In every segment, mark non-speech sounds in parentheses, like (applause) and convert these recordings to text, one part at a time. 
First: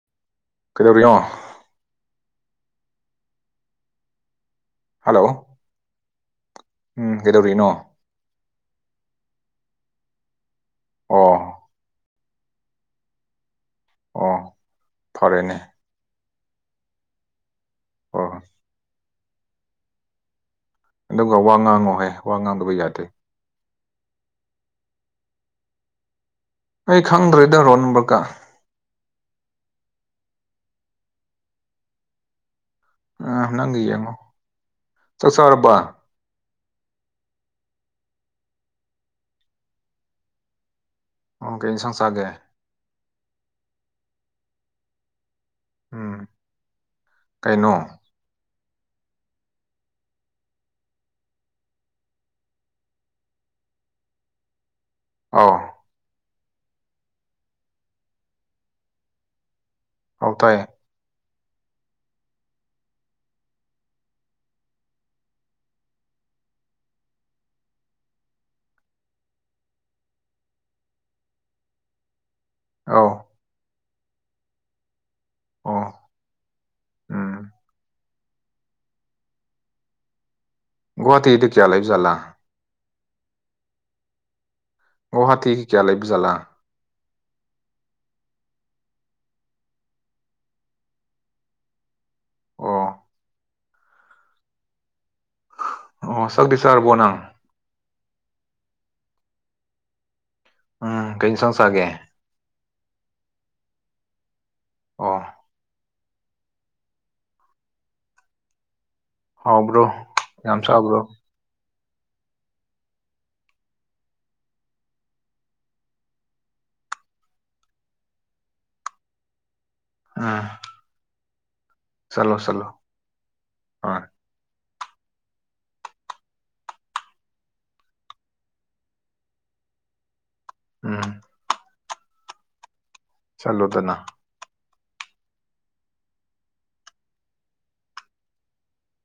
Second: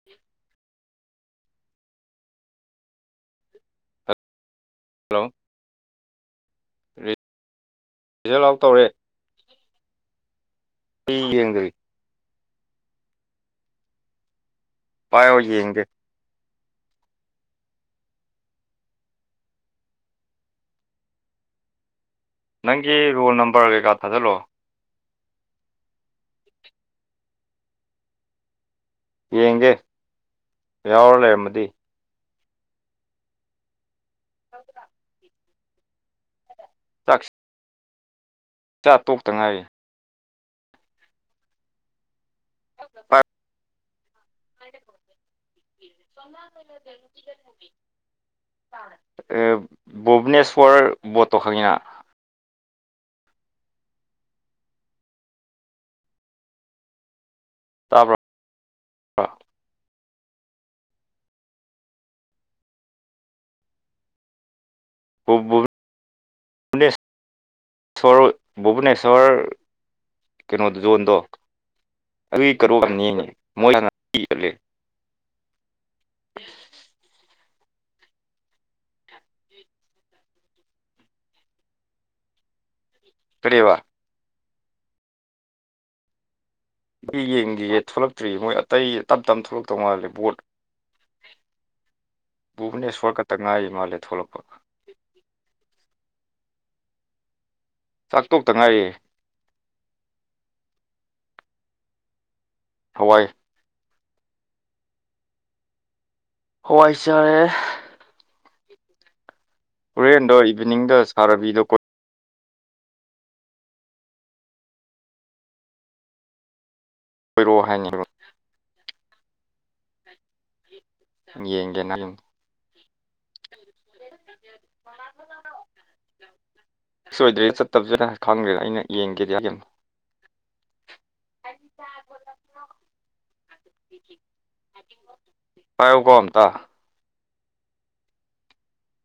(inaudible) ꯀꯩꯗꯧꯔꯤꯅꯣ ꯍꯜꯂꯣ ꯎꯝ ꯀꯩꯗꯧꯔꯤꯅꯣ ꯔꯤꯖꯜ ꯑꯥꯎꯠ ꯇꯧꯔꯦ ꯑꯩ ꯑꯣ ꯌꯦꯡꯗ꯭ꯔꯤ ꯑꯣ ꯄꯥꯏꯑꯣ ꯐꯔꯦꯅꯦ ꯌꯦꯡꯒꯦ ꯑꯣ ꯍꯣꯏ ꯑꯗꯨꯒ ꯋꯥ ꯉꯥꯡꯉꯨꯍꯦ ꯅꯪꯒꯤ ꯔꯣꯜ ꯅꯝꯕꯔ ꯀꯩꯀꯥ ꯊꯥꯖꯜꯂꯛꯑꯣ ꯑꯩ ꯈꯪꯗ꯭ꯔꯦꯗꯔ ꯔꯣꯜ ꯅꯝꯕꯔꯀꯥ ꯌꯦꯡꯒꯦ ꯌꯥꯎꯔ ꯂꯩꯔꯝꯃꯗꯤ ꯑ ꯅꯪꯒꯤ ꯌꯦꯡꯉꯣ ꯆꯥꯛ ꯆꯥꯔꯕ ꯆꯥꯛꯁ ꯆꯥ ꯇꯣꯛꯇ ꯉꯥꯏꯔꯤ ꯑꯣ ꯀꯩ ꯏꯁꯪ ꯆꯥꯒꯦ (unintelligible) ꯎꯝ ꯀꯩꯅꯣ (unintelligible) ꯑꯦꯞ ꯚꯨꯚꯅꯦꯁꯣꯔ ꯕꯣꯠꯇꯣ ꯈꯪꯉꯤꯅ ꯑꯥꯎ ꯇꯥꯕ꯭ꯔꯣ ꯑꯥꯎ ꯇꯥꯏꯌꯦ (unintelligible) ꯁꯣꯔ ꯚꯨꯚꯅꯦꯁꯣꯔ ꯀꯩꯅꯣ ꯖꯣꯟꯗꯣ ꯑꯗꯨꯒꯤ ꯀꯔꯣ ꯑꯥꯎ (inaudible) ꯑꯣ ꯎꯝ ꯒꯨꯍꯥꯇꯤꯗ ꯀꯌꯥ ꯂꯩꯕ ꯖꯥꯂꯥ ꯀꯔꯤꯕ ꯒꯨꯍꯥꯇꯤꯒꯤ ꯀꯌꯥ ꯂꯩꯕ ꯖꯥꯠꯂꯥ ꯏ ꯌꯦꯡꯗꯤꯌꯦ ꯊꯣꯛꯂꯛꯇ꯭ꯔꯤꯌꯦ ꯃꯣꯏ ꯑꯇꯩ ꯇꯞ ꯇꯞꯅ ꯊꯣꯛꯂꯛꯇꯧ ꯃꯥꯜꯂꯦ ꯕꯣꯠ ꯑꯣ ꯚꯨꯚꯅꯦꯁꯣꯔ ꯈꯛꯇ ꯉꯥꯏꯔꯤ ꯃꯥꯜꯂꯦ ꯊꯣꯛꯂꯛꯄ ꯑꯣ ꯁꯛꯗꯤ ꯁꯥꯥꯔꯔꯕꯣ ꯅꯪ ꯆꯥꯛ ꯇꯣꯛꯇ ꯉꯥꯏꯔꯤꯑꯦ ꯎꯝ ꯀꯩꯩ ꯏꯟꯁꯥꯡ ꯆꯥꯒꯦ ꯍꯋꯥꯏ ꯑꯣ ꯍꯋꯥꯏ ꯆꯔꯦ ꯍꯥꯎꯕ꯭ꯔꯣ ꯍꯨꯔꯦꯟꯗꯣ ꯌꯥꯝ ꯏꯚꯤꯅꯤꯡꯗ ꯆꯥꯕ꯭ꯔꯣ ꯁꯥꯔ ꯑꯕꯤꯗꯣ ꯀꯣ ꯀꯣꯏꯔꯛꯑꯣ ꯍꯥꯏꯅꯦ ꯑꯈꯣꯏꯕ꯭ꯔꯣ ꯎꯝ ꯌꯦꯡꯒꯦꯅ ꯍꯥꯏꯒꯤꯝ ꯆꯠꯂꯣ ꯆꯠꯂꯣ ꯍꯣꯏ ꯁꯣꯏꯗ꯭ꯔꯦ ꯆꯠꯇꯕꯁꯨꯅ ꯈꯪꯗ꯭ꯔꯦꯗ ꯑꯩꯅ ꯌꯦꯡꯒꯦꯗꯤ ꯍꯥꯏꯒꯤꯝ ꯎꯝ ꯆꯠꯂꯨꯗꯅ ꯄꯥꯏꯌꯨꯀꯣ ꯑꯝꯇ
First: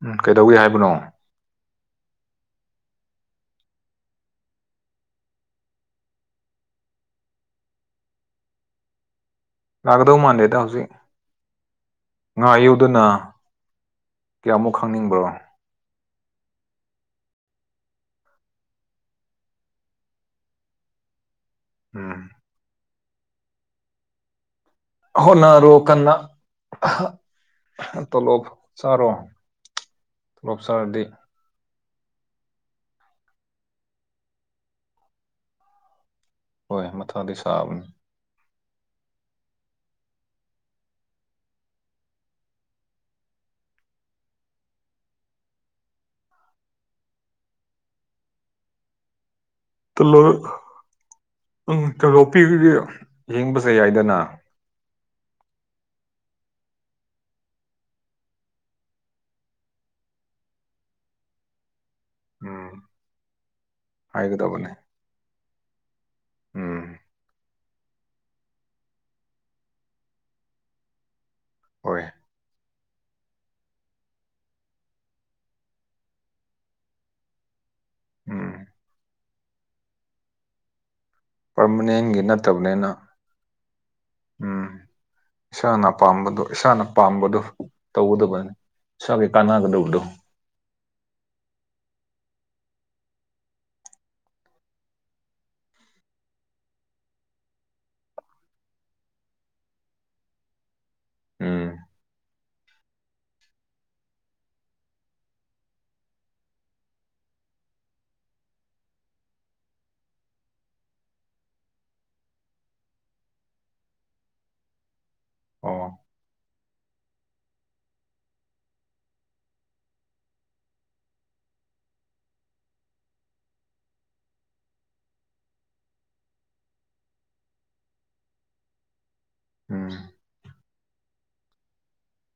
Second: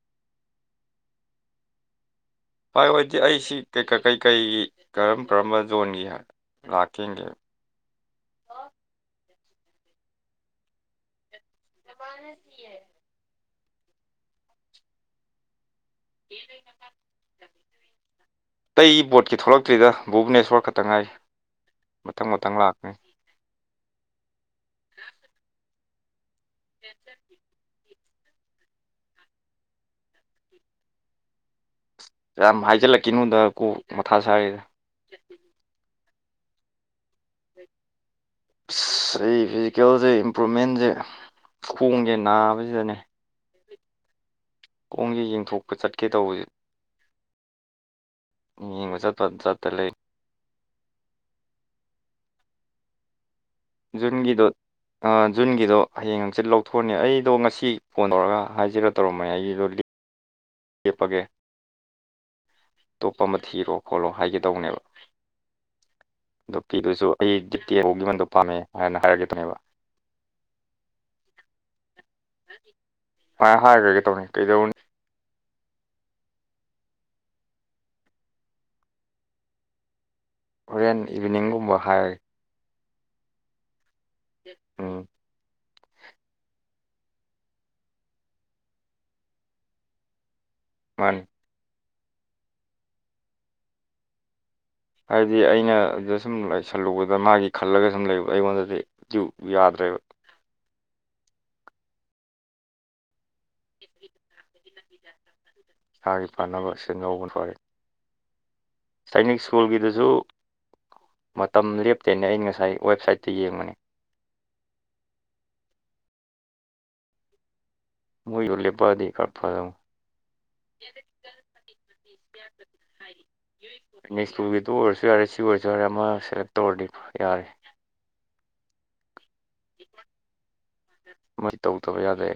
ꯎꯝ ꯀꯩꯗꯧꯏ ꯍꯥꯏꯕꯅꯣ ꯄꯥꯏꯋꯥꯏꯇꯤ ꯑꯩꯁꯤ ꯀꯩꯀꯩ ꯀꯩꯀꯩꯒꯤ ꯀꯔꯝ ꯀꯔꯝꯕ ꯖꯣꯟꯒꯤ ꯂꯥꯛꯀꯦ ꯌꯦꯡꯒꯦ ꯂꯥꯛꯀꯗꯧ ꯃꯥꯟꯗꯦꯗ ꯍꯧꯖꯤꯛ ꯉꯥꯏꯌꯨꯗꯨꯅ ꯀꯌꯥꯃꯨꯛ ꯈꯪꯅꯤꯡꯕ꯭ꯔꯣ (unintelligible) ꯑꯇꯩ ꯕꯣꯠꯀꯤ ꯊꯣꯛꯂꯛꯇ꯭ꯔꯤꯗ ꯚꯨꯚꯅꯦꯁꯣꯔ ꯈꯛꯇꯪ ꯉꯥꯏꯔꯤ ꯎꯝ ꯃꯊꯪ ꯃꯊꯪ ꯂꯥꯛ ꯍꯣꯠꯅꯔꯣ ꯀꯟꯅ ꯇꯣꯂꯣꯞ ꯆꯥꯔꯣ ꯇꯣꯂꯣꯞ ꯆꯥꯔꯗꯤ ꯌꯥꯝ ꯍꯥꯏꯖꯜꯂꯛꯀꯤꯅꯣꯗ ꯀꯣꯛ ꯃꯊꯥ ꯁꯥꯔꯤꯗ ꯍꯣꯏ ꯃꯊꯥꯗꯤ ꯁꯥꯕꯅꯤ ꯁ ꯑꯩ ꯐꯤꯖꯤꯀꯦꯜꯁꯦ ꯏꯝꯄ꯭ꯔꯨꯨꯞꯃꯦꯟꯁꯦ ꯈꯣꯡꯒꯦ ꯅꯥꯕꯁꯤꯗꯅꯦ ꯀꯣꯡꯁꯦ ꯌꯦꯡꯊꯣꯛꯄ ꯆꯠꯀꯦ ꯇꯧꯕꯁ ꯌꯦꯡꯕ ꯆꯠꯇ ꯆꯠꯇ ꯂꯩ ꯍꯜꯂꯣ ꯎꯝ ꯇꯣꯂꯣꯞꯄꯤꯕꯒꯤ ꯌꯦꯡꯕꯁꯨꯍꯥꯏ ꯖꯨꯟꯒꯤꯗꯣ ꯑ ꯖꯨꯟꯒꯤꯗꯣ ꯍꯌꯦꯡ ꯍꯪꯆꯤꯠ ꯂꯧꯊꯣꯛꯑꯅꯤ ꯑꯩꯗꯣ ꯉꯁꯤ ꯐꯣꯟ ꯇꯧꯔꯒ ꯍꯥꯏꯖꯤꯔ ꯇꯧꯔꯝꯃꯅꯦ ꯑꯩꯒꯤꯗꯣ ꯂ ꯂꯦꯞꯄꯒꯦ ꯎꯝ ꯑꯇꯣꯞꯄ ꯑꯃ ꯊꯤꯔꯣ ꯈꯣꯠꯂꯣ ꯍꯥꯏꯒꯦ ꯍꯥꯏꯒꯗꯕꯅꯦ ꯇꯧꯅꯦꯕ ꯑꯗꯣ ꯎꯝ ꯄꯤꯕꯁꯨ ꯑꯩ ꯖꯤꯇꯤ ꯐꯥꯎꯒꯤ ꯃꯟꯗꯣ ꯄꯥꯝꯃꯦ ꯍꯥꯏꯅ ꯍꯥꯏꯔꯒꯈꯤꯕꯅꯦꯕ ꯑꯣꯏ ꯁꯨꯃꯥꯏ ꯍꯥꯏꯈ꯭ꯔꯒꯦ ꯇꯧꯅꯤ ꯀꯩꯗꯧꯅꯤ ꯎꯝ ꯍꯣꯔꯦꯟ ꯏꯚꯤꯅꯤꯡ ꯄꯔꯃꯅꯦꯟꯒꯤ ꯅꯠꯇꯕꯅꯤꯅ ꯎꯝ ꯑꯝ ꯏꯁꯥꯅ ꯑꯄꯥꯥꯝꯕꯗꯣ ꯏꯁꯥꯅ ꯄꯥꯝꯕꯗꯣ ꯇꯧꯒꯗꯕꯅꯤ ꯏꯁꯥꯒꯤ ꯀꯥꯟꯅꯒꯗꯕꯗꯣ ꯃꯥꯅꯤ ꯍꯥꯏꯗꯤ ꯑꯩꯅ ꯑꯗꯨꯗ ꯁꯨꯝ ꯂꯩꯁꯜꯂꯨꯕꯗ ꯃꯥꯒꯤ ꯈꯜꯂꯒ ꯁꯨꯝ ꯂꯩꯕ ꯑꯩꯉꯣꯟꯗꯗꯤ ꯀ꯭ꯌꯨꯨ ꯌꯥꯗ꯭ꯔꯦꯕ ꯎꯝ ꯏꯁꯥꯒꯤ ꯐꯥꯅꯕ ꯑꯁꯤꯅꯧꯕꯅ ꯐꯔꯦ ꯁꯥꯏꯅꯤꯛ ꯁ꯭ꯀꯨꯜꯒꯤꯗꯁꯨ ꯃꯇꯝ ꯂꯦꯞꯇꯦꯅꯦ ꯑꯩꯅ ꯉꯁꯥꯏ ꯋꯦꯕꯁꯥꯏꯠꯇ ꯌꯦꯡꯕꯅꯦ ꯑꯣ ꯃꯣꯏꯒꯤꯗꯣ ꯂꯦꯞꯄꯗꯤ ꯈꯔ ꯐꯗꯧ (inaudible) ꯅꯦꯛꯁ ꯇꯨꯒꯤꯇꯨ ꯑꯣꯏꯔꯁꯨ ꯌꯥꯔꯦ ꯁꯤ ꯑꯣꯏꯔꯁꯨ ꯌꯥꯔꯦ ꯑꯃ ꯁꯦꯂꯦꯛ ꯇꯧꯔꯗꯤ ꯌꯥꯔꯦ ꯎꯝ ꯑꯃꯗꯤ ꯇꯧꯗꯕ ꯌꯥꯗꯦ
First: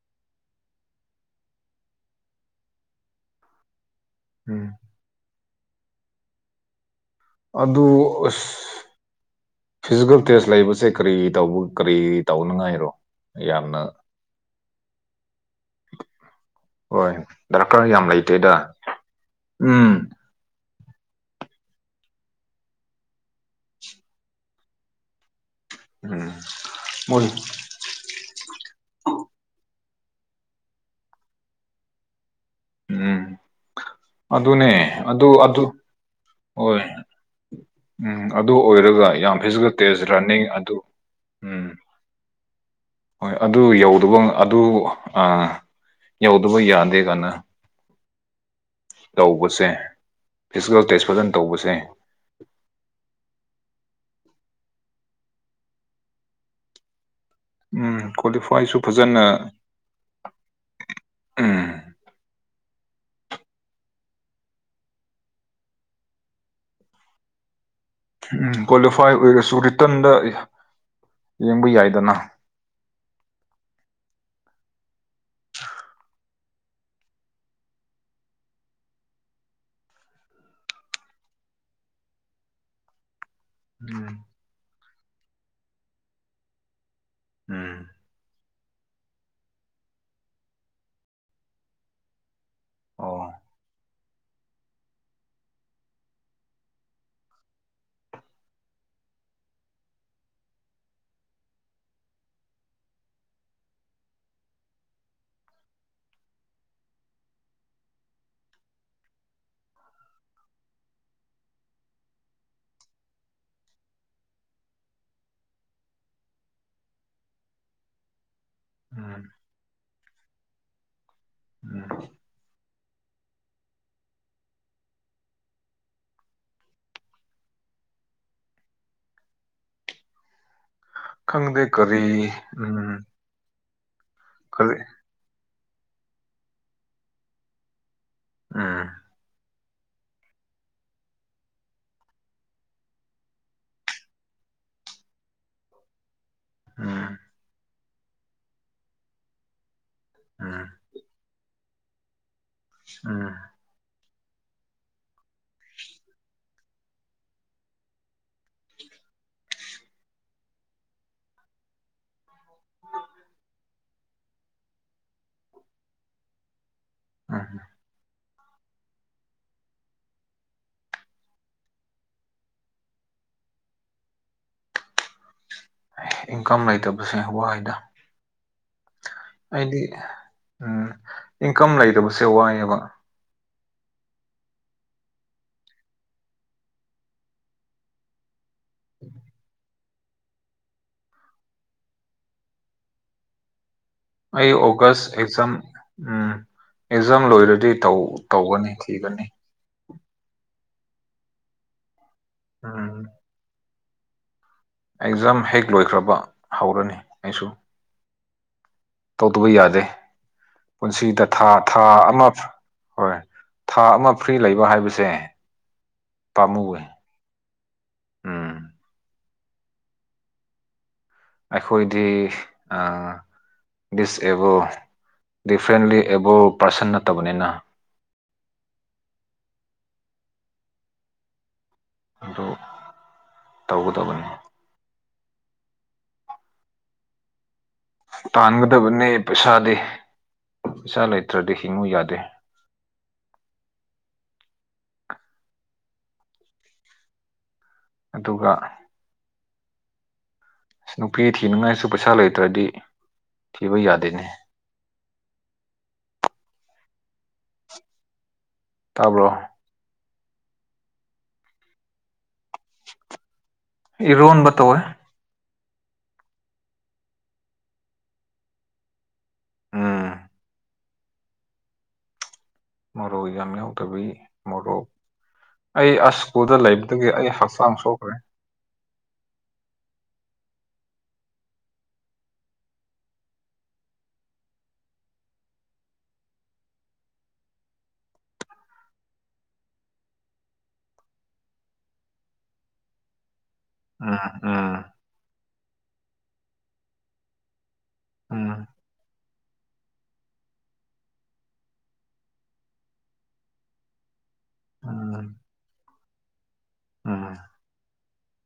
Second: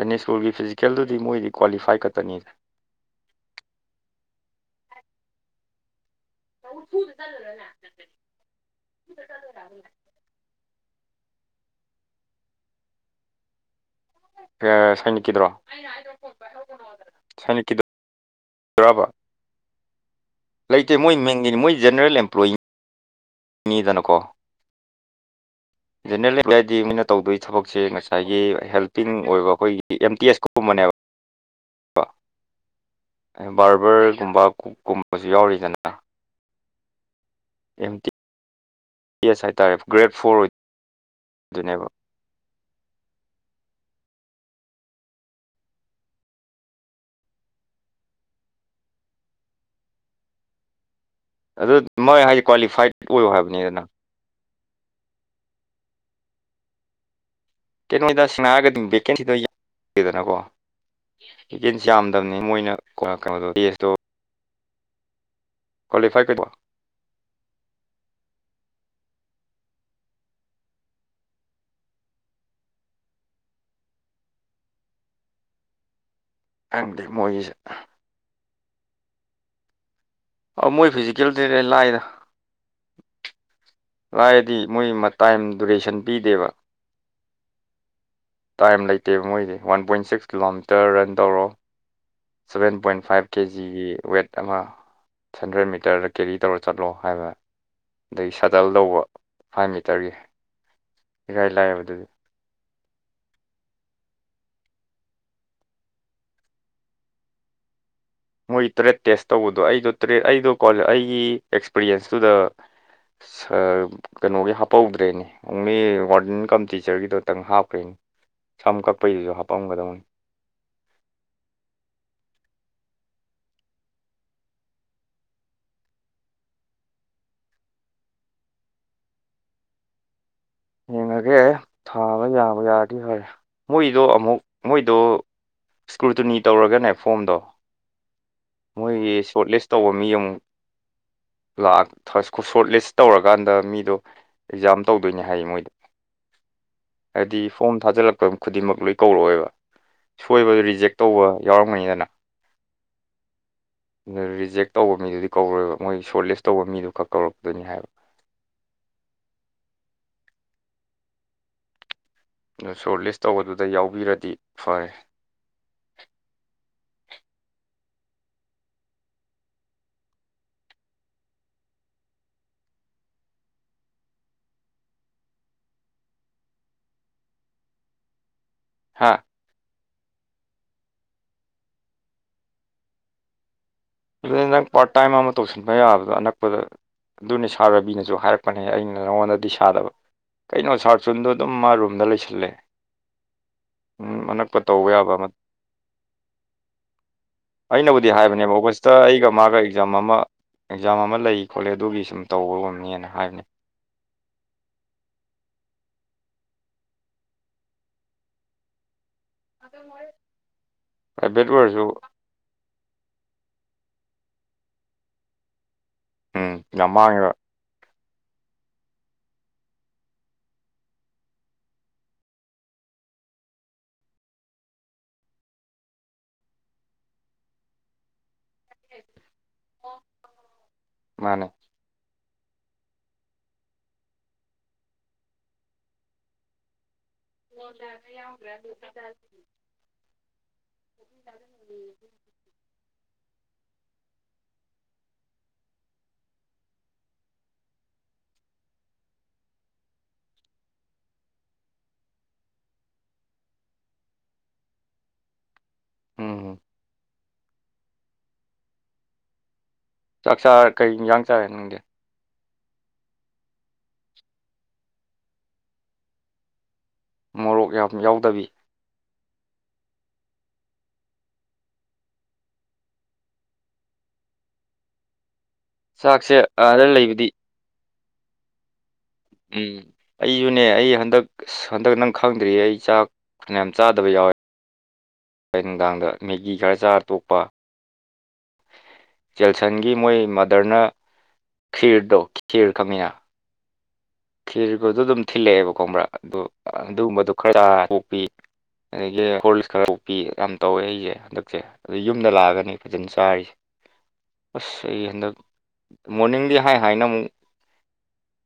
ꯇꯅꯤ ꯁ꯭ꯀꯨꯜꯒꯤ ꯐꯤꯖꯤꯀꯦꯜꯗꯨꯗꯤ ꯃꯣꯏꯗꯤ ꯀ꯭ꯋꯥꯂꯤꯐꯥꯏ ꯈꯛꯇꯅꯤꯗ ꯎꯝ (inaudible) ꯑꯗꯨ ꯑꯁ ꯐꯤꯖꯤꯀꯦꯜ ꯇꯦꯁ ꯂꯩꯕꯁꯦ ꯀꯔꯤ ꯇꯧꯕ ꯀꯔꯤ ꯇꯧꯅꯉꯥꯏꯔꯣ ꯌꯥꯝꯅ ꯁꯥꯏꯅꯤꯛꯀꯤꯗꯨꯔꯣ ꯍꯣꯏ ꯗꯔꯀꯥꯔ ꯌꯥꯝ ꯂꯩꯇꯦꯗ ꯎꯝ ꯂꯩꯇꯦ ꯃꯣꯏ ꯃꯤꯡꯒꯤꯅꯤ ꯃꯣꯏ ꯖꯦꯅꯔꯦꯜ ꯑꯦꯝꯄ꯭ꯂꯣꯏꯒꯤꯅꯤ ꯃꯤꯅꯤꯗꯅꯀꯣ ꯎꯝ ꯖꯦꯅꯔꯦꯜ ꯍꯥꯏꯗꯤ ꯃꯣꯏꯅ ꯃꯣꯏ ꯇꯧꯗꯣꯏ ꯊꯕꯛ ꯁꯤ ꯉꯁꯥꯏꯒꯤ ꯍꯦꯜꯄꯤꯡ ꯑꯣꯏꯕ ꯑꯩꯈꯣꯏꯒꯤ ꯑꯦꯝ ꯇꯤ ꯑꯦꯁꯀꯨꯝꯕꯅꯦꯕ ꯎꯝ ꯕꯥꯔꯕꯔ ꯑꯗꯨꯅꯦ ꯑꯗꯨ ꯑꯗꯨ ꯍꯣꯏ ꯑꯦꯝ ꯇꯤ ꯎꯝ ꯑꯗꯨ ꯑꯣꯏꯔꯒ ꯌꯥꯝ ꯑꯦꯁ ꯐꯤꯖꯀꯜ ꯍꯥꯏꯇꯥꯔꯦ ꯇꯦꯖ ꯒ꯭ꯔꯦꯗ ꯔꯟꯅꯤꯡ ꯐꯣꯔ ꯑꯗꯨ ꯎꯝ ꯑꯣꯏꯗꯣꯏꯅꯦꯕ ꯍꯣꯏ ꯑꯗꯨ ꯌꯧꯗꯕ ꯑꯗꯨ ꯑ ꯌꯧꯗꯕ ꯌꯥꯗꯦ ꯀꯥꯏꯅ ꯇꯧꯕꯁꯦ ꯐꯤꯖꯤꯀꯦꯜ ꯇꯦꯁ ꯐꯖꯅ ꯇꯧꯕꯁꯦ ꯑꯗꯨ ꯃꯣꯏ ꯍꯥꯏꯗꯤ ꯀ꯭ꯋꯥꯂꯤꯐꯥꯏꯠ ꯑꯣꯏꯌꯣ ꯍꯥꯏꯕꯅꯤꯗꯅ ꯎꯝ ꯀꯩꯅꯣꯗ ꯁꯦꯡꯅ ꯀ꯭ꯋꯥꯂꯤꯐꯥꯏꯁꯨ ꯍꯥꯏꯔꯒꯗꯤ ꯐꯖꯅ ꯚꯦꯀꯦꯟꯁꯤꯗꯣ ꯌꯥꯗꯦꯗꯅꯀꯣ ꯎꯝ ꯌꯥꯝꯗꯝꯅꯤ ꯃꯣꯏꯅ ꯀꯩꯅꯣ ꯗꯦꯁꯇꯣ ꯀ꯭ꯋꯥꯂꯤꯐꯥꯏ ꯀ ꯀ꯭ꯋꯥꯂꯤꯐꯥꯏ ꯑꯣꯏꯔꯁꯨ ꯔꯤꯇꯟꯗ ꯌꯦꯡꯕ ꯌꯥꯏꯗꯅ ꯈꯪꯗꯦ ꯃꯣꯏꯒꯤꯁꯦ ꯑ ꯃꯣꯏ ꯐꯤꯖꯤꯀꯦꯜꯗꯤꯅꯦ ꯂꯥꯏꯗ ꯎꯝ ꯂꯥꯏꯑꯦꯗꯤ ꯃꯣꯏ ꯃꯇꯥꯏ ꯗꯨꯔꯦꯁꯟ ꯄꯤꯗꯦꯕ ꯎꯝ ꯇꯥꯏꯝ ꯂꯩꯇꯦꯕ ꯃꯣꯏꯗꯤ one point six kilometre run ꯇꯧꯔꯣ ꯁꯚꯦꯟ ꯄꯣꯏꯟ ꯐꯥꯏꯚ ꯑꯣ ꯀꯦꯖꯤꯒꯤ ꯋꯦꯠ ꯑꯃ ꯍꯟꯗ꯭ꯔꯦꯠ ꯃꯤꯇꯔꯗ ꯀꯦꯔꯤ ꯇꯧꯔ ꯆꯠꯂꯣ ꯍꯥꯏꯕ ꯑꯗꯒꯤ ꯁꯠ ꯇꯜ ꯂꯧꯕ ꯐꯥꯏꯚ ꯃꯤꯇꯔꯒꯤ ꯏꯔꯥꯏ ꯂꯥꯏꯕ ꯑꯗꯨꯗꯤ ꯃꯣꯏ ꯇꯔꯦꯠ ꯇꯦꯁ ꯇꯧꯕꯗꯣ ꯑꯩꯗꯣ ꯇꯔꯦꯠ ꯑꯩꯗꯣ ꯀ꯭ꯋꯥꯜ ꯑꯩꯒꯤ ꯑꯦꯛꯁꯄꯤꯔ꯭ꯌꯦꯟꯁꯇꯨꯗ (unintelligible) ꯀꯩꯅꯣꯒꯤ ꯍꯥꯞꯄꯧꯗ꯭ꯔꯦꯅꯦ ꯑꯣꯡꯂꯤ ꯋꯥꯔꯗꯟ ꯀꯝ ꯇꯤꯆꯔꯒꯤꯗꯣꯇꯪ ꯍꯥꯞꯈ꯭ꯔꯦ ꯁꯝ ꯎꯝ ꯀꯛꯄꯩꯗꯨꯁꯨ ꯍꯥꯄꯝꯒꯗꯕꯅꯤ (inaudible) ꯌꯦꯡꯉꯒꯦ ꯈꯪꯗꯦ ꯊꯥꯕ ꯀꯔꯤ ꯌꯥꯕꯨ ꯌꯥꯔꯗꯤ ꯎꯝ ꯍꯣꯏ ꯃꯣꯏꯗꯣ ꯑꯃꯨꯛ ꯀꯔꯤ ꯃꯣꯏꯗꯣ ꯏꯁꯀ꯭ꯔꯨꯇꯨꯅꯤ ꯇꯧꯔꯒꯅꯦ ꯐꯣꯝꯗꯣ ꯎꯝ ꯃꯣꯏꯒꯤ ꯁꯣꯔꯠ ꯂꯤꯁ ꯇꯧꯕ ꯃꯤ ꯑꯃꯨꯛ ꯁꯣꯔꯠ ꯂꯤꯁ ꯇꯧꯔꯀꯥꯟꯗ ꯃꯤꯗꯣ ꯑꯦꯛꯖꯥꯝ ꯇꯧꯗꯣꯏꯅꯦ ꯍꯥꯏ ꯃꯣꯏꯗ ꯎꯝ ꯍꯥꯏꯕꯗꯤ ꯐꯣꯝ ꯊꯥꯖꯤꯜꯂꯛꯄ ꯈꯨꯗꯤꯡꯃꯛ ꯂꯣꯏ ꯀꯧꯔꯛꯑꯣꯏꯕ ꯁꯣꯏꯕꯗꯨ ꯎꯝ ꯔꯤꯖꯦꯛ ꯇꯧꯕ ꯌꯥꯎꯔꯝꯒꯅꯤꯗꯅ ꯎꯝ ꯑꯗꯨ ꯔꯤꯖꯦꯛ ꯇꯧꯕ ꯃꯤꯗꯨꯗꯤ ꯀꯧꯔꯣꯏꯕ ꯃꯣꯏ ꯁꯣꯔꯠ ꯂꯤꯁ ꯇꯧꯕ ꯃꯤꯗꯨꯈꯛ ꯀꯧꯔꯛꯇꯣꯏꯅꯤ ꯍꯥꯏꯕ (inaudible) ꯑꯗꯨ ꯁꯣꯔꯠ ꯂꯤꯁ ꯇꯧꯕꯗꯨꯗ ꯌꯥꯎꯕꯤꯔꯗꯤ ꯐꯔꯦ ꯎꯝ ꯏꯟꯀꯝ ꯂꯩꯇꯕꯁꯦ ꯋꯥꯏꯗ ꯍꯥꯥ ꯍꯥꯏꯗꯤ ꯏꯟꯀꯝ ꯂꯩꯇꯕꯁꯦ ꯋꯥꯏꯑꯦꯕ ꯅꯪ ꯄꯥꯔꯠ ꯇꯥꯏꯝ ꯑꯃ ꯇꯧꯁꯤꯟꯕ ꯌꯥꯕꯗꯣ ꯑꯅꯛꯄꯗ ꯑꯗꯨꯅꯦ ꯁꯥꯥꯔ ꯔꯕꯤꯅꯁꯨ ꯍꯥꯏꯔꯛꯄ ꯄꯅꯦ ꯑꯩꯅ ꯅꯉꯣꯟꯗꯗꯤ ꯁꯥꯗꯕ ꯀꯩꯅꯣ ꯁꯥꯔꯆꯨꯟꯗꯣ ꯑꯗꯨꯝ ꯃꯥ ꯔꯨꯝꯗ ꯂꯩꯁꯜꯂꯦ ꯎꯝ ꯑꯩ ꯑꯅꯛꯄ ꯇꯧꯕ ꯑꯣꯒꯁ ꯌꯥꯕ ꯑꯃ ꯑꯦꯛꯖꯥꯝ ꯑꯦꯛꯖꯥꯝ ꯂꯣꯏꯔꯗꯤ ꯇꯧꯒꯅꯤ ꯑ ꯊꯤꯒꯅꯤ ꯑꯩꯒ ꯃꯥꯒ ꯑꯦꯛꯖꯥꯝ ꯑꯃ ꯑꯦꯛꯖꯥꯝ ꯑꯃ ꯂꯩ ꯈꯣꯠꯂꯦ ꯑꯗꯨꯒꯤ ꯁꯨꯝ ꯎꯝ ꯇꯧꯕꯔꯝꯅꯦꯅ ꯍꯥꯏꯕꯅꯦ ꯑꯦꯛꯖꯥꯝ ꯍꯦꯛ ꯂꯣꯏꯈ꯭ꯔꯕ ꯍꯧꯔꯅꯤ ꯑꯩꯁꯨ ꯇꯧꯗꯕ ꯌꯥꯗꯦ ꯄꯨꯟꯁꯤꯗ ꯄ꯭ꯔꯥꯏꯚꯦꯠ ꯊꯥ ꯊꯥ ꯑꯣꯏꯔꯁꯨ ꯑꯃ ꯍꯣꯏ ꯊꯥ ꯑꯃ ꯐ꯭ꯔꯤ ꯂꯩꯕ ꯍꯥꯏꯕꯁꯦ ꯎꯝ ꯄꯥꯝꯃꯨꯏ ꯌꯥꯝ ꯃꯥꯡꯉꯤꯕ ꯎꯝ ꯑꯩꯈꯣꯏꯗꯤ ꯑ ꯗꯤꯁꯑꯦꯕꯜ ꯗꯤꯐ꯭ꯔꯦꯟꯂꯤ ꯑꯦꯕꯜ ꯄꯥꯔꯁꯟ ꯅꯠꯇꯕꯅꯤꯅ ꯃꯥꯅꯦ ꯑꯗꯨ ꯇꯧꯒꯗꯕꯅꯤ (unintelligible) ꯇꯥꯟꯒꯗꯕꯅꯦ ꯄꯩꯁꯥꯗꯤ ꯄꯩꯁꯥ ꯂꯩꯇ꯭ꯔꯗꯤ ꯍꯤꯡꯉꯨ ꯌꯥꯗꯦ ꯑꯗꯨꯒ ꯑꯁ ꯅꯨꯄꯤ ꯊꯤꯅꯤꯡꯉꯥꯏꯁꯨ ꯄꯩꯁꯥ ꯂꯩꯇ꯭ꯔꯗꯤ ꯊꯤꯕ ꯌꯥꯗꯦꯅꯦ ꯎꯝ ꯇꯥꯕ꯭ꯔꯣ ꯆꯥꯛ ꯆꯥꯔ ꯀꯩ ꯌꯥꯡ ꯆꯥꯔꯦ ꯅꯪꯗꯤ ꯏꯔꯣꯟꯕ ꯇꯧꯋꯦ ꯃꯣꯔꯣꯛ ꯌꯥꯝ ꯌꯥꯎꯗꯕꯤ ꯎꯝ ꯃꯣꯔꯣꯛ ꯌꯥꯝ ꯌꯥꯎꯗꯕꯤ ꯃꯣꯔꯣꯛ ꯑꯩ ꯆꯥꯛꯁꯦ ꯑꯁꯀꯨꯗ ꯑꯥꯗ ꯂꯩꯕꯗꯒꯤ ꯂꯩꯕꯗꯤ ꯑꯩ ꯍꯛꯆꯥꯡ ꯁꯣꯛꯈ꯭ꯔꯦ ꯎꯝ ꯑꯩꯁꯨꯅꯦ ꯑꯩ ꯍꯟꯗꯛ ꯑ ꯍꯟꯗꯛ ꯅꯪ ꯈꯪꯗ꯭ꯔꯤꯌꯦ ꯑꯩ ꯆꯥꯛ ꯐꯅꯌꯥꯝ ꯆꯥꯗꯕ ꯌꯥꯎꯋꯦ ꯑꯩ ꯅꯨꯡꯗꯥꯡꯗ ꯃꯦꯒꯤ ꯈꯔ ꯆꯥꯔ ꯇꯣꯛꯄ ꯖꯦꯜꯁꯟꯒꯤ ꯃꯣꯏ ꯃꯥꯗꯔꯅ ꯈꯤꯔꯗꯣ ꯈꯦꯔ ꯈꯪꯉꯤꯅ ꯑ ꯈꯤꯔꯒꯗꯣ ꯑꯗꯨꯝ ꯊꯤꯜꯂꯛꯑꯦꯕꯀꯣꯕ꯭ꯔꯥ ꯑꯗ ꯑꯗꯨꯒꯨꯝꯕꯗꯣ ꯈꯔ ꯆꯔ ꯇꯣꯛꯄꯤ ꯎꯝ ꯑꯗꯒꯤ ꯍꯣꯔꯜꯁ ꯈꯔꯕꯨ (unintelligible) ꯄꯤ ꯌꯥꯝ ꯇꯧꯋꯦ ꯑꯩꯁꯦ ꯍꯟꯗꯛꯁꯦ ꯑꯗꯨꯗ ꯌꯨꯝꯗ ꯂꯥꯛꯑꯒꯅꯤ ꯐꯖꯅ ꯆꯥꯔꯤꯁꯦ (inaudible) ꯑꯁ ꯑꯩ ꯎꯝ ꯍꯟꯗꯛ ꯃꯣꯔꯅꯤꯡꯗꯤ ꯍꯥꯏ ꯍꯥꯏꯅ ꯑꯃꯨꯛ ꯎꯝ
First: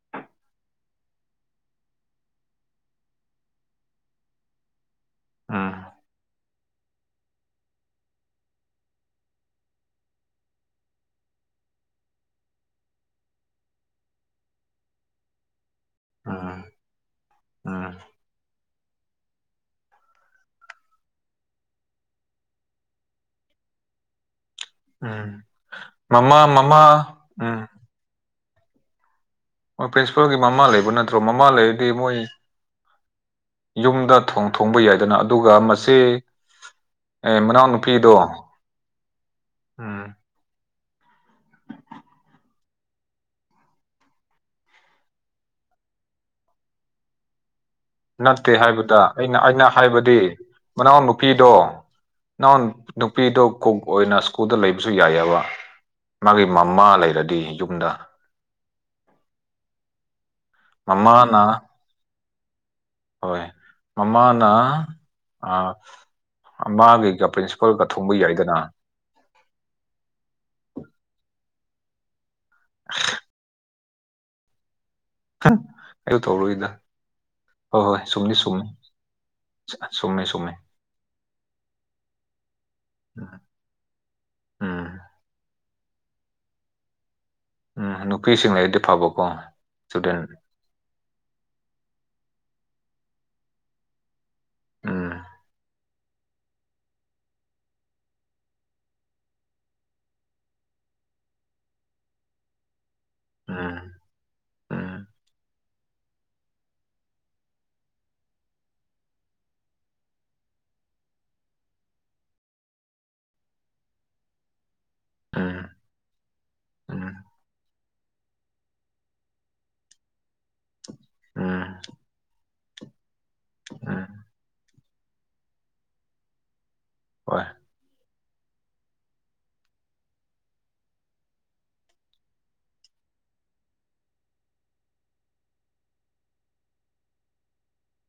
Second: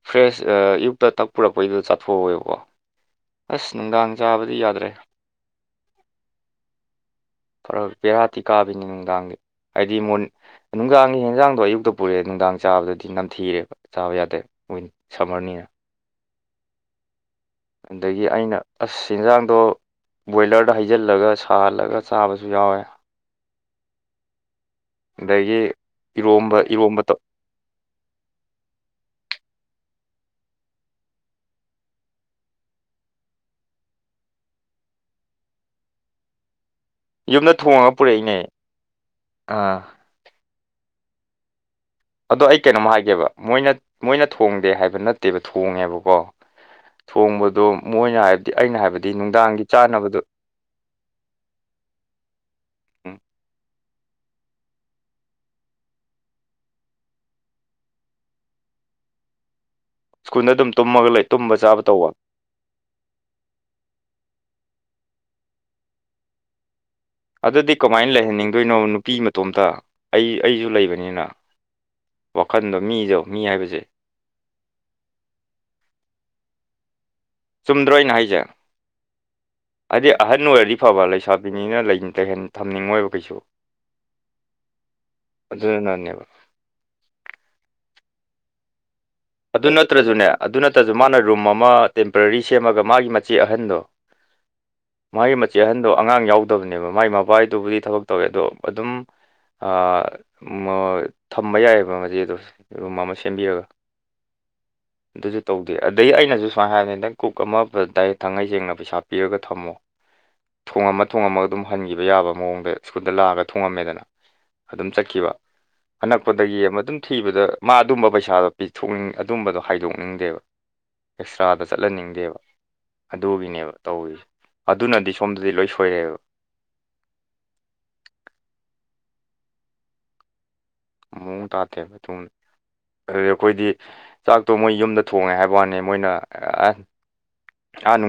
ꯐ꯭ꯔꯦꯁ ꯑꯌꯨꯛꯇ ꯇꯛ ꯄꯨꯔꯛꯄꯩꯗꯨꯗ ꯆꯥꯊꯣꯛꯋꯦꯕꯀꯣ ꯑꯁ ꯅꯨꯡꯗꯥꯡ ꯆꯥꯕꯗꯤ ꯌꯥꯗ꯭ꯔꯦ ꯎꯝ ꯐꯔ ꯕꯦꯔꯥ ꯇꯤ ꯀꯥꯕꯤꯅꯤ ꯅꯨꯡꯗꯥꯡꯒꯤ ꯍꯥꯏꯗꯤ ꯃꯨꯟ ꯅꯨꯡꯗꯥꯡꯒꯤ ꯍꯦꯟꯖꯥꯡꯗꯣ ꯑꯌꯨꯛꯇ ꯄꯨꯔꯛꯑꯦ ꯅꯨꯡꯗꯥꯡ ꯆꯥꯕꯗꯗꯤ ꯅꯝꯊꯤꯔꯦꯕ ꯆꯥꯕ ꯌꯥꯗꯦ ꯑꯣꯏꯅꯤ ꯁꯝꯃꯔꯅꯤꯅ ꯑ ꯑꯗꯒꯤ ꯑꯩꯅ ꯑꯁ ꯍꯤꯟꯖꯥꯡꯗꯣ ꯕꯣꯏꯂꯔꯗ ꯍꯩꯖꯤꯜꯂꯒ ꯁꯥꯍꯜꯂꯒ ꯆꯥꯕꯁꯨ ꯌꯥꯎꯋꯦ ꯎꯝ ꯑꯗꯒꯤ ꯃꯥꯃ ꯏꯔꯣꯝꯕ ꯃꯥꯃ ꯏꯔꯣꯝꯕꯇꯣ ꯎꯝ (unintelligible) ꯄ꯭ꯔꯤꯟꯁꯤꯄꯥꯜꯒꯤ ꯃꯃꯥ ꯂꯩꯕ ꯅꯠꯇ꯭ꯔꯣ ꯃꯃꯥ ꯂꯩꯔꯗꯤ ꯃꯣꯏ ꯌꯨꯝꯗ ꯊꯣꯡ ꯊꯣꯡꯕ ꯌꯥꯏꯗꯅ ꯑꯗꯨꯒ ꯃꯆꯦ ꯑꯦ ꯌꯨꯝꯗ ꯃꯅꯥꯎ ꯊꯣꯡꯉꯒ ꯅꯨꯨꯄꯤꯗꯣ ꯄꯨꯔꯛꯏꯅꯦ ꯑꯥ ꯎꯝ ꯑꯗꯣ ꯑꯩ ꯀꯩꯅꯣꯝ ꯍꯥꯏꯒꯦꯕ ꯃꯣꯏꯅ ꯃꯣꯏꯅ ꯊꯣꯡꯗꯦ ꯍꯥꯏꯕ ꯅꯠꯇꯦꯕ ꯊꯣꯡꯉꯦꯕꯀꯣ ꯊꯣꯡꯕꯗꯣ ꯃꯣꯏꯅ ꯍꯥꯏꯕꯗꯤ ꯅꯠꯇꯦ ꯑꯩꯅ ꯍꯥꯏꯕꯗ ꯍꯥꯏꯕꯗꯤ ꯑꯩꯅ ꯅꯨꯡꯗꯥꯡꯒꯤ ꯑꯩꯅ ꯍꯥꯏꯕꯗꯤ ꯆꯥꯅꯕꯗꯣ ꯃꯅꯥꯎ ꯅꯨꯨꯄꯤꯗꯣ ꯏꯅꯥꯎ ꯎꯝ ꯅꯨꯄꯤꯗꯣ ꯀꯣꯛ ꯑꯣꯏꯅ ꯁ꯭ꯀꯨꯜꯗ ꯂꯩꯕꯁꯨ ꯌꯥꯏꯑꯦꯕ ꯃꯥꯒꯤ ꯃꯃꯥ ꯂꯩꯔꯗꯤ ꯌꯨꯝꯗ ꯁ꯭ꯀꯨꯟꯅ ꯗꯨꯝ ꯃꯃꯥꯅ ꯍꯣꯏ ꯃꯃꯥꯅ ꯑ ꯃꯥꯒꯤ ꯒꯞ ꯑꯗꯨꯗꯤ ꯀꯃꯥꯏꯅ ꯂꯩꯍꯟꯅꯤꯡꯗꯣꯏꯅꯣ ꯅꯨꯄꯤ ꯃ ꯇꯣꯝꯇ ꯑꯩ ꯑꯩꯁꯨ ꯂꯩꯕꯅꯤꯅ ꯋꯥꯈꯟꯗꯣ ꯃꯤꯖꯧ ꯃꯤ ꯍꯥꯏꯕꯁꯦ꯫ (unintelligible) ꯑꯌꯨ ꯊꫭꯛꯔꫭꯏꯗ꯫ ꯍꯣꯏ ꯆꯨꯝꯗ꯭ꯔꯣ ꯍꯣꯏ ꯑꯩꯅ ꯁꯨꯝꯗꯤ ꯍꯥꯏꯁꯦ ꯁꯨꯝ (inaudible) ꯍꯥꯏꯗꯤ ꯑꯍꯟ ꯑꯣꯏꯔꯗꯤ ꯐꯕ ꯂꯩꯁꯥꯕꯤꯅꯤꯅ ꯂꯩ ꯇꯩꯍꯟ ꯊꯝꯅꯤꯡꯉꯣꯏꯕ ꯀꯩꯁꯨ꯫ ꯎꯝ ꯎꯝ ꯑꯗꯨꯅꯅꯦꯕ꯫ ꯎꯝ ꯅꯨꯄꯤꯁꯤꯡ ꯂꯩꯔꯗꯤ ꯐꯥꯕꯣꯛ ꯑꯗꯨ ꯅꯠꯇ꯭ꯔꯁꯨꯅꯦ ꯑꯗꯨ ꯅꯠꯇ꯭ꯔꯁꯨ ꯃꯥꯅ ꯔꯨꯝ ꯑꯃ ꯇꯦꯝꯄꯔꯔꯤ ꯁꯦꯝꯃꯒ ꯃꯥꯒꯤ ꯃꯆꯦ ꯑꯍꯟꯗꯣ꯫ ꯎꯝ ꯃꯥꯒꯤ ꯃꯆꯦ ꯑꯍꯟꯗꯣ ꯑꯉꯥꯡ ꯌꯥꯎꯗꯕꯅꯦꯕ ꯃꯥꯒꯤ ꯃꯕꯥꯏꯗꯨꯕꯨꯗꯤ ꯊꯕꯛ ꯇꯧꯋꯦ ꯑꯗꯣ ꯑꯗꯨꯝ ꯑꯥ ꯃꫭꯏ ꯊꯝꯕ ꯌꯥꯏꯑꯕ ꯃꯆꯦꯗꯨꯁꯨ ꯃꯥ ꯃ ꯎꯝ ꯎꯝ ꯑꯗꯨꯁꯨ ꯇꯧꯗꯦ ꯑꯗꯩ ꯑꯩꯅꯁꯨ ꯁꯨꯃꯥꯏ ꯍꯥꯏꯕꯅꯤ ꯅꯪ ꯀꯨꯛ ꯑꯃ ꯗꯥꯏꯔꯦꯛ ꯊꯥꯡꯍꯩ ꯁꯦꯡꯅ ꯄꯩꯁꯥ ꯄꯤꯔꯒ ꯊꯝꯃꯣ꯫ ꯊꯣꯡꯉꯝꯃ ꯊꯣꯡꯉꯝꯃꯒ ꯑꯗꯨꯝ ꯍꯟꯈꯤꯕ ꯌꯥꯕ ꯃꯑꯣꯡꯗ ꯁ꯭ꯀꯨꯜꯗ ꯂꯥꯛꯑꯒ ꯊꯣꯡꯉꯝꯃꯦꯗꯅ꯫ ꯑꯗꯨꯝ ꯆꯠꯈꯤꯕ ꯎꯝ ꯑꯅꯛꯄꯗꯒꯤ ꯑꯃ ꯑꯗꯨꯝ ꯎꯝ ꯊꯤꯕꯗ ꯃꯥ ꯑꯗꯨꯝꯕ ꯄꯩꯁꯥꯗꯣ ꯄꯤꯊꯣꯛꯅꯤꯡ ꯑꯗꯨꯝꯕꯗꯣ ꯍꯥꯏꯗꯣꯛꯅꯤꯡꯗꯦꯕ ꯑꯦꯛꯁꯇ꯭ꯔꯥꯗ ꯎꯝ ꯆꯠꯍꯟꯅꯤꯡꯗꯦꯕ꯫ ꯑꯗꯨꯒꯤꯅꯦꯕ ꯎꯝ ꯇꯧꯔꯤꯁꯦ ꯑꯗꯨꯅꯗꯤ ꯁꯣꯝꯗꯗꯤ ꯂꯣꯏ ꯁꯣꯏꯔꯦꯕ꯫ ꯍꯣꯏ꯫ ꯃꯑꯣꯡ ꯇꯥꯗꯦꯕ ꯇꯨꯡ ꯑꯗꯨꯗꯤ ꯑꯈꯣꯏꯗꯤ ꯆꯥꯛꯇꯣ ꯃꯣꯏ ꯌꯨꯝꯗ ꯊꯣꯡꯉꯦ ꯍꯥꯏꯕ ꯋꯥꯅꯤ ꯃꯣꯏꯅ ꯑ ꯑꯥ ꯅꯨꯡ